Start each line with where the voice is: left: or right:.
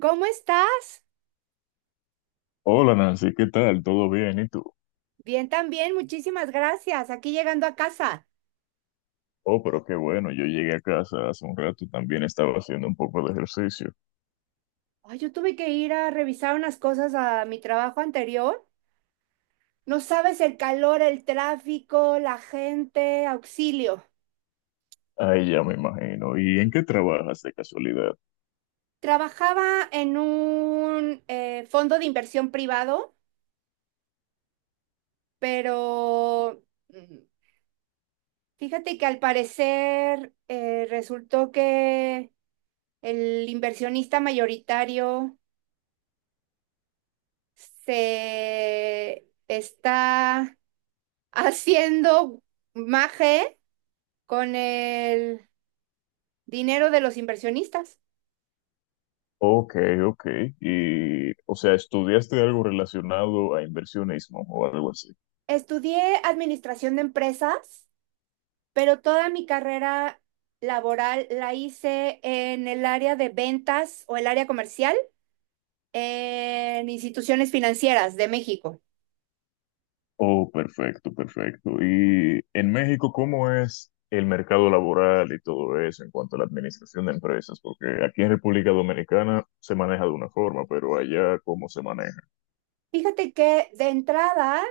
right: ¿Cómo estás?
left: Hola Nancy, ¿qué tal? ¿Todo bien? ¿Y tú?
right: Bien también, muchísimas gracias. Aquí llegando a casa.
left: Oh, pero qué bueno, yo llegué a casa hace un rato, también estaba haciendo un poco de ejercicio.
right: Ay, yo tuve que ir a revisar unas cosas a mi trabajo anterior. No sabes el calor, el tráfico, la gente, auxilio.
left: Ahí ya me imagino. ¿Y en qué trabajas de casualidad?
right: Trabajaba en un fondo de inversión privado, pero mm, fíjate que al parecer resultó que el inversionista mayoritario se está haciendo maje con el dinero de los inversionistas.
left: Ok, ok. Y, o sea, ¿estudiaste algo relacionado a inversionismo o algo así?
right: Estudié administración de empresas, pero toda mi carrera laboral la hice en el área de ventas o el área comercial en instituciones financieras de México.
left: Oh, perfecto, perfecto. ¿Y en México cómo es el mercado laboral y todo eso en cuanto a la administración de empresas? Porque aquí en República Dominicana se maneja de una forma, pero allá ¿cómo se maneja?
right: Fíjate que de entrada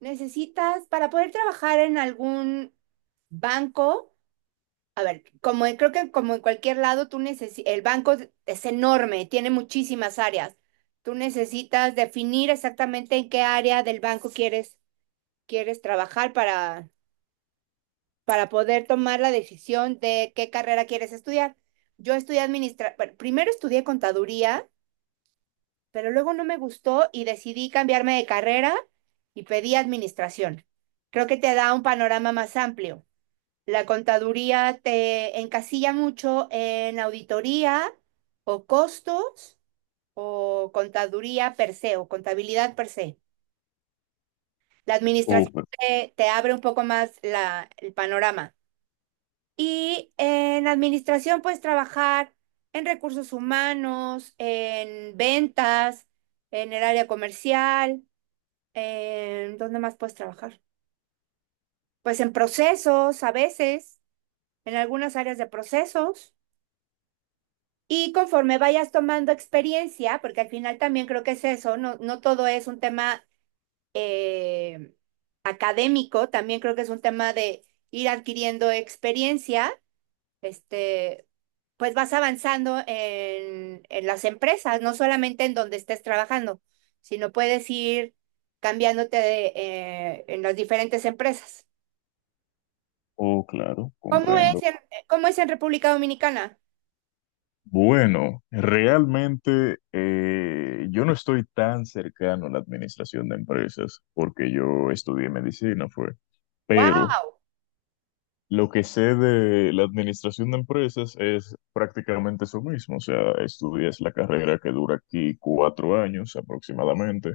right: necesitas, para poder trabajar en algún banco, a ver, creo que como en cualquier lado, el banco es enorme, tiene muchísimas áreas. Tú necesitas definir exactamente en qué área del banco quieres, quieres trabajar para poder tomar la decisión de qué carrera quieres estudiar. Yo bueno, primero estudié contaduría, pero luego no me gustó y decidí cambiarme de carrera y pedí administración. Creo que te da un panorama más amplio. La contaduría te encasilla mucho en auditoría o costos o contaduría per se o contabilidad per se. La
left: Oh,
right: administración te abre un poco más el panorama. Y en administración puedes trabajar en recursos humanos, en ventas, en el área comercial, ¿en dónde más puedes trabajar? Pues en procesos a veces, en algunas áreas de procesos. Y conforme vayas tomando experiencia, porque al final también creo que es eso, no todo es un tema eh, académico, también creo que es un tema de ir adquiriendo experiencia, este, pues vas avanzando en las empresas, no solamente en donde estés trabajando, sino puedes ir cambiándote de, en las diferentes empresas.
left: oh, claro,
right: ¿Cómo es
left: comprendo.
right: en, ¿cómo es en República Dominicana?
left: Bueno, realmente yo no estoy tan cercano a la administración de empresas porque yo estudié medicina, fue.
right: ¡Wow!
left: Pero lo que sé de la administración de empresas es prácticamente eso mismo. O sea, estudias la carrera que dura aquí 4 años aproximadamente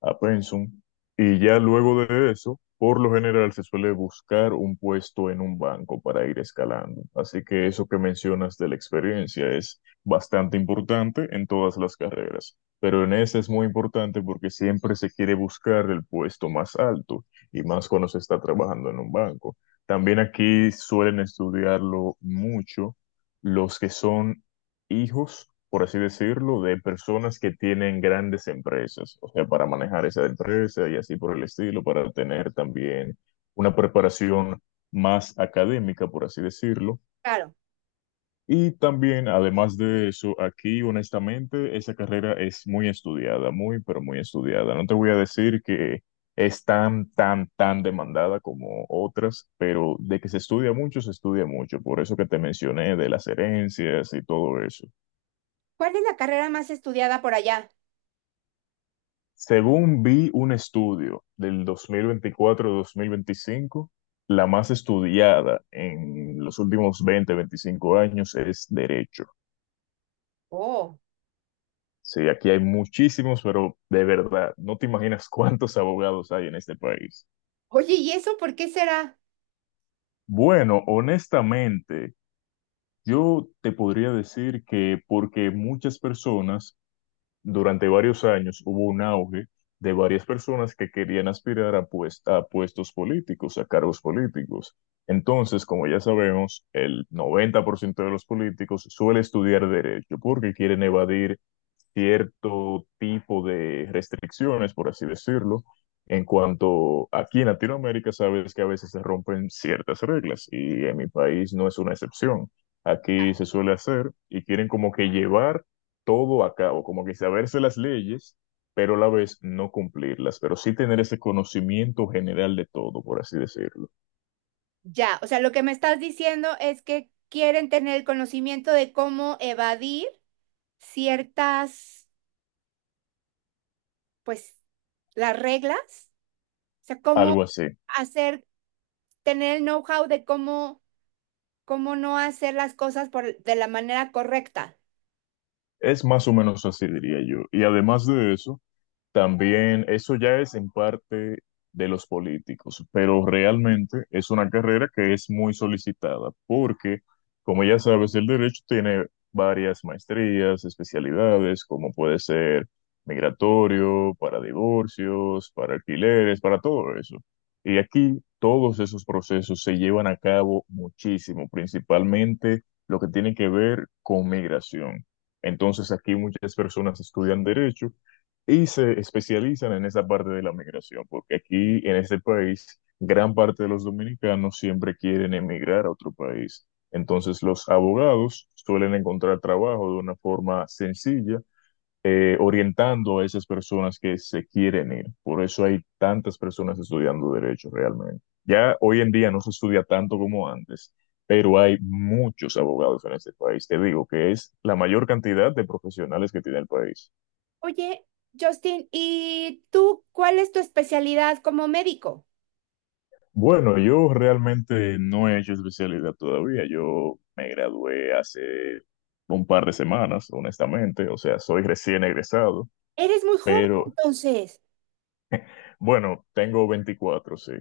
left: a pensum, y ya luego de eso, por lo general se suele buscar un puesto en un banco para ir escalando. Así que eso que mencionas de la experiencia es bastante importante en todas las carreras, pero en esa es muy importante porque siempre se quiere buscar el puesto más alto y más cuando se está trabajando en un banco. También aquí suelen estudiarlo mucho los que son hijos, por así decirlo, de personas que tienen grandes empresas, o sea, para manejar esa empresa y así por el estilo, para tener también una preparación más académica, por así decirlo.
right: Claro.
left: Y también, además de eso, aquí honestamente, esa carrera es muy estudiada, muy, pero muy estudiada. No te voy a decir que es tan, tan, tan demandada como otras, pero de que se estudia mucho, se estudia mucho. Por eso que te mencioné de las herencias y todo eso.
right: ¿Cuál es la carrera más estudiada por allá?
left: Según vi un estudio del 2024, mil veinticinco, la más estudiada en los últimos 20, 25 años es derecho.
right: Oh.
left: Sí, aquí hay muchísimos, pero de verdad, no te imaginas cuántos abogados hay en este país.
right: Oye, ¿y eso por qué será?
left: Bueno, honestamente, yo te podría decir que porque muchas personas durante varios años hubo un auge de varias personas que querían aspirar a puestos políticos, a cargos políticos. Entonces, como ya sabemos, el 90% de los políticos suele estudiar derecho porque quieren evadir cierto tipo de restricciones, por así decirlo, en cuanto aquí en Latinoamérica sabes que a veces se rompen ciertas reglas y en mi país no es una excepción. Aquí se suele hacer y quieren como que llevar todo a cabo, como que saberse las leyes, pero a la vez no cumplirlas, pero sí tener ese conocimiento general de todo, por así decirlo.
right: Ya, o sea, lo que me estás diciendo es que quieren tener el conocimiento de cómo evadir ciertas, pues, las reglas, o sea,
left: Algo así.
right: hacer, tener el know-how de cómo, cómo no hacer las cosas por, de la manera correcta.
left: Es más o menos así, diría yo. Y además de eso, también eso ya es en parte de los políticos, pero realmente es una carrera que es muy solicitada porque, como ya sabes, el derecho tiene varias maestrías, especialidades, como puede ser migratorio, para divorcios, para alquileres, para todo eso. Y aquí todos esos procesos se llevan a cabo muchísimo, principalmente lo que tiene que ver con migración. Entonces aquí muchas personas estudian derecho y se especializan en esa parte de la migración, porque aquí en este país gran parte de los dominicanos siempre quieren emigrar a otro país. Entonces los abogados suelen encontrar trabajo de una forma sencilla, orientando a esas personas que se quieren ir. Por eso hay tantas personas estudiando derecho realmente. Ya hoy en día no se estudia tanto como antes, pero hay muchos abogados en este país. Te digo que es la mayor cantidad de profesionales que tiene el país.
right: Oye, Justin, ¿y tú cuál es tu especialidad como médico?
left: Bueno, yo realmente no he hecho especialidad todavía. Yo me gradué hace un par de semanas, honestamente. O sea, soy recién egresado,
right: Eres muy joven,
left: pero
right: entonces.
left: bueno, tengo 24, sí.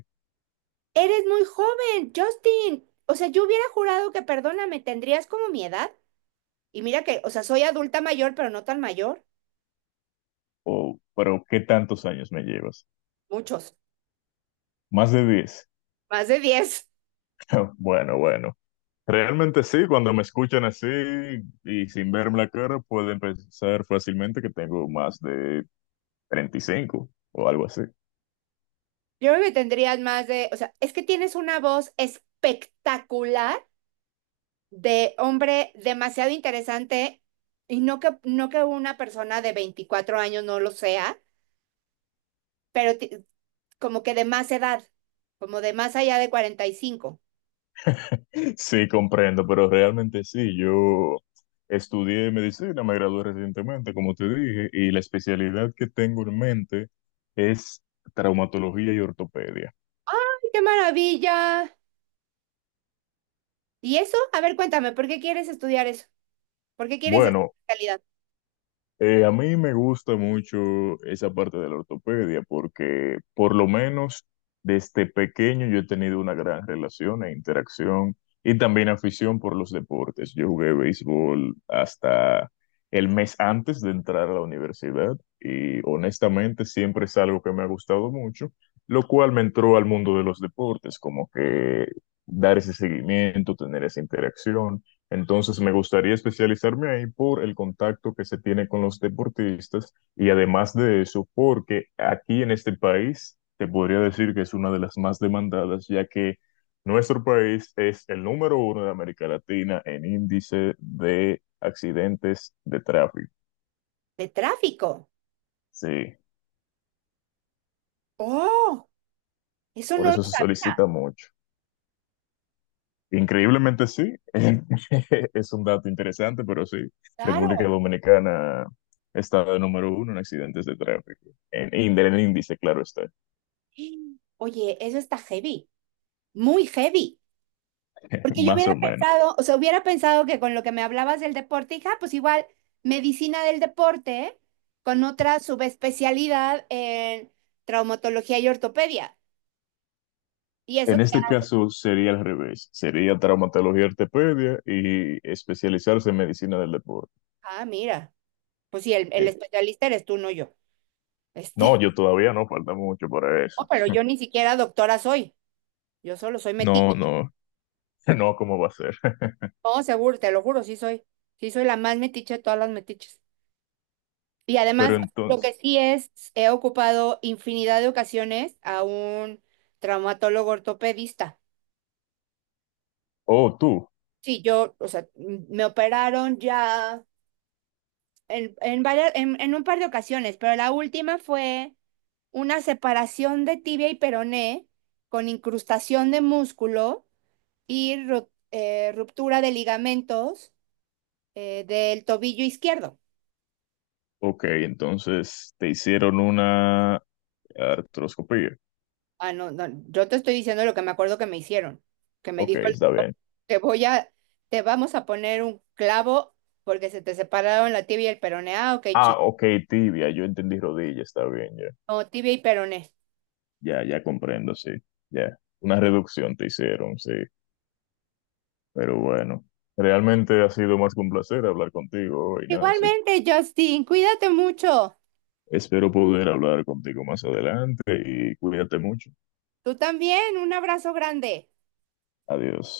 right: Eres muy joven, Justin. O sea, yo hubiera jurado que, perdóname, tendrías como mi edad. Y mira que, o sea, soy adulta mayor, pero no tan mayor.
left: Oh, pero ¿qué tantos años me llevas?
right: Muchos,
left: Más de 10.
right: más de diez.
left: Bueno, bueno. Realmente sí, cuando me escuchan así y sin verme la cara, pueden pensar fácilmente que tengo más de 35 o algo así.
right: Yo creo que tendrías más de, o sea, es que tienes una voz espectacular de hombre demasiado interesante y no que una persona de 24 años no lo sea, pero ti- como que de más edad, como de más allá de 45.
left: Sí, comprendo, pero realmente sí. Yo estudié medicina, me gradué recientemente, como te dije, y la especialidad que tengo en mente es traumatología y ortopedia.
right: ¡Ay, ¡Qué maravilla! ¿Y eso? A ver, cuéntame, ¿por qué quieres estudiar eso? ¿Por qué quieres esa
left: Bueno,
right: calidad?
left: A mí me gusta mucho esa parte de la ortopedia porque por lo menos desde pequeño yo he tenido una gran relación e interacción y también afición por los deportes. Yo jugué béisbol hasta el mes antes de entrar a la universidad y honestamente siempre es algo que me ha gustado mucho, lo cual me entró al mundo de los deportes, como que dar ese seguimiento, tener esa interacción. Entonces, me gustaría especializarme ahí por el contacto que se tiene con los deportistas y además de eso, porque aquí en este país te podría decir que es una de las más demandadas, ya que nuestro país es el número uno de América Latina en índice de accidentes de tráfico.
right: De tráfico.
left: Sí,
right: Oh, eso
left: por
right: no lo
left: eso se
right: sabía.
left: solicita mucho. Increíblemente sí, es un dato interesante, pero sí, República
right: Claro.
left: Dominicana está de número uno en accidentes de tráfico, en el índice, claro está,
right: Oye, eso está heavy, muy heavy. Porque yo
left: más
right: hubiera
left: o menos.
right: pensado, o sea, hubiera pensado que con lo que me hablabas del deporte, hija, pues igual medicina del deporte con otra subespecialidad en traumatología y ortopedia. Y eso
left: En
right: te,
left: este caso sería al revés, sería traumatología y ortopedia y especializarse en medicina del deporte.
right: ah, mira, pues sí, el
left: Eh,
right: especialista eres tú, no yo.
left: No,
right: Este,
left: yo todavía no, falta mucho para eso.
right: no, pero yo ni siquiera doctora soy. Yo solo soy
left: No,
right: metiche.
left: no, no, ¿cómo va a ser?
right: No, seguro, te lo juro, sí soy. Sí soy la más metiche de todas las metiches. Y además,
left: Pero
right: lo que
left: entonces,
right: sí es, he ocupado infinidad de ocasiones a un traumatólogo ortopedista.
left: oh, tú,
right: Sí, yo, o sea, me operaron ya en un par de ocasiones, pero la última fue una separación de tibia y peroné con incrustación de músculo y ruptura de ligamentos del tobillo izquierdo.
left: ok, entonces te hicieron una artroscopía.
right: Ah, no, no, yo te estoy diciendo lo que me acuerdo que me hicieron, que me
left: Ok,
right: dijo el
left: está
right: doctor,
left: bien.
right: te voy a, te vamos a poner un clavo porque se te separaron la tibia y el peroné. Ah, ok,
left: Ah,
right: chico.
left: ok, tibia, yo entendí rodilla, está bien, ya.
right: No, tibia y peroné.
left: Ya, ya comprendo, sí. Ya. Una reducción te hicieron, sí. Pero bueno, realmente ha sido más que un placer hablar contigo hoy, Nancy.
right: Igualmente, Justin, cuídate mucho.
left: Espero poder hablar contigo más adelante y cuídate mucho.
right: Tú también, un abrazo grande.
left: Adiós.